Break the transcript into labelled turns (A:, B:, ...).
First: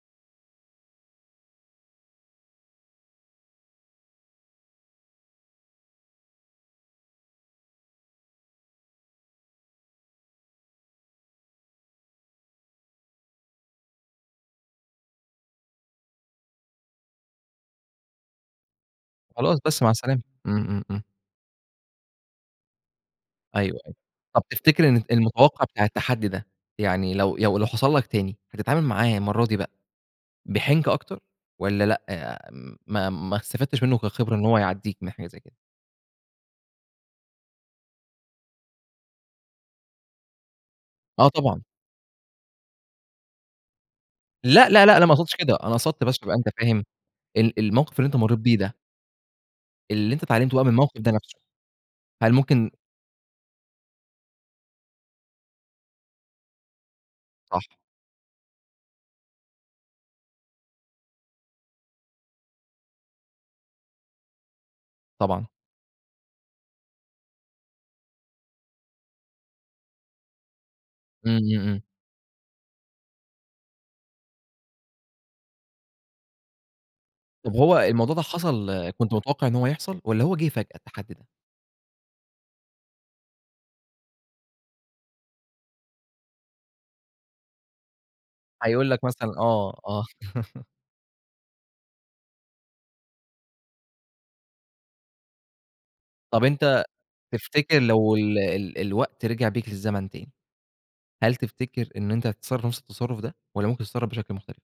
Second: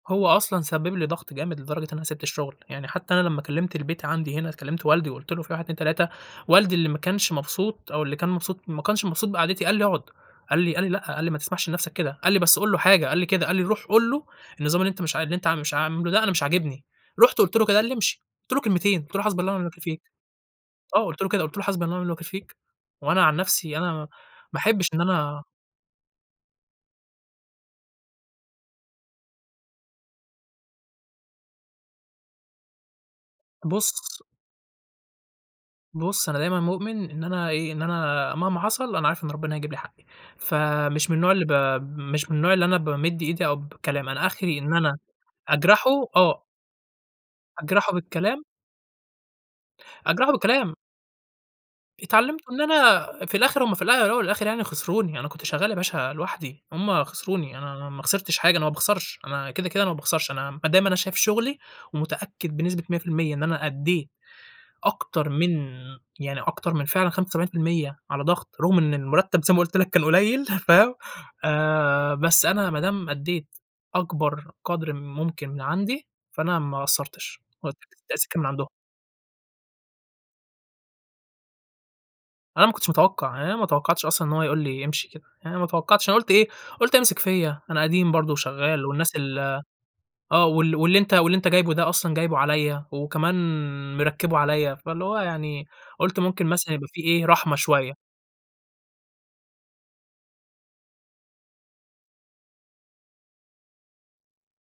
A: هو أصلًا سبب لي ضغط جامد لدرجة إن أنا سِبت الشغل، يعني حتى أنا لمّا كلمت البيت عندي هنا، كلمت والدي وقُلت له في 1 2 3، والدي اللي ما كانش مبسوط أو اللي كان مبسوط ما كانش مبسوط بقعدتي قال لي: "اقعد." قال لي قال لي: "لأ"، قال لي: "ما تسمحش لنفسك كده." قال لي: "بس قُل له حاجة" قال لي كده، قال لي: "روح قُل له النظام اللي أنت مش ع اللي أنت مش عاملة ده أنا مش عاجبني"، رُحت قُلت له كده قال لي: "امشي." قُلت له كلمتين، قُلت له: "حسبي الله
B: خلاص،
A: ونعم
B: بس
A: الوكيل
B: مع
A: فيك"،
B: السلامة، إمم، إمم، إمم.
A: آه، قُلت له كده، قُلت له: "حسبي الله ونعم الوكيل فيك، وأنا عن نَفسي
B: أيوه
A: أنا
B: أيوه، طَب
A: ما أحبّش
B: تفتكر
A: إن
B: إن
A: أنا"
B: المتوقّع بتاع التحدّي ده، يعني لو ي لو حصل لك تاني، هتتعامِل معاه المَرّة دي بقى بحنكة أكتر، والّا لأ، ما ما استفدتش منه
A: بُص
B: كخبرة، إن هو يعدّيك من حاجة زي كده؟
A: بُص أنا دايمًا مؤمن إن أنا إيه، إن أنا مهما حصل أنا عارف إن ربنا هيجيب لي حقّي، فمش من
B: آه
A: النوع اللي ب
B: طبعًا.
A: مش من النوع اللي أنا بامِد إيدي أو بكلام، أنا آخري
B: لأ
A: إن
B: لأ لأ،
A: أنا
B: أنا ما اقصدش كده، أنا
A: أجرحه،
B: قصدت بس عشان تبقى
A: آه.
B: أنت فاهم، ال
A: أجرحه
B: الموقِف اللي أنت مرّيت
A: بالكلام.
B: بيه ده اللي أنت
A: أجرحه
B: اتعلمته بقى من
A: بالكلام.
B: الموقِف ده نَفسه، هل
A: اتعلمت إن
B: ممكن
A: أنا في الآخر هُم في الا الاول والآخر يعني خسروني، أنا كنت شغال يا باشا لوحدي، هُم خسروني،
B: صح.
A: أنا ما خسرتش حاجة، أنا ما باخسرش، أنا كده كده أنا ما باخسرش، أنا ما دام أنا شايف شغلي ومتأكد بنسبة 100% إن أنا أدّيت أكتر
B: طبعًا.
A: من يعني أكتر من فعلًا 75% على ضغط، رُغم إن المرتب زي ما قُلت لك كان قليّل، فاهم،
B: إمم، إمم، إمم.
A: آآ، بس أنا ما دام أدّيت أكبر قدر ممكن من عندي فأنا ما قصّرتش،
B: طَب
A: هو
B: هو
A: التق
B: الموضوع ده
A: التقصير كان من عندهم.
B: حصل كنت متوقّع إن هو يحصل، والّا هو جِه فجأة التحدّي ده؟
A: أنا ما كنتش متوقع، يعني أنا ما توقعتش أصلًا إن هو يقول لي امشي كده، يعني أنا ما توقعتش، أنا قُلت إيه، قُلت هيمسك فيَّ، أنا قديم برضو وشغّال
B: هيقُول لك
A: والناس
B: مثلًا
A: ال
B: آه، آه.
A: آه، وال واللي أنت واللي أنت جايبه ده أصلًا جايبه عليَّ وكمان مركّبه عليَّ، فاللي هو يعني قُلت
B: طَب
A: ممكن مثلًا
B: أنت
A: يبقى في إيه، رحمة
B: تفتكر
A: شوية.
B: لو ال ال الوقت رجع بيك الزمن تاني، هل تفتكر إن أنت هتتصرّف نَفس التصرّف ده والّا ممكن تتصرّف بشكل مختلف؟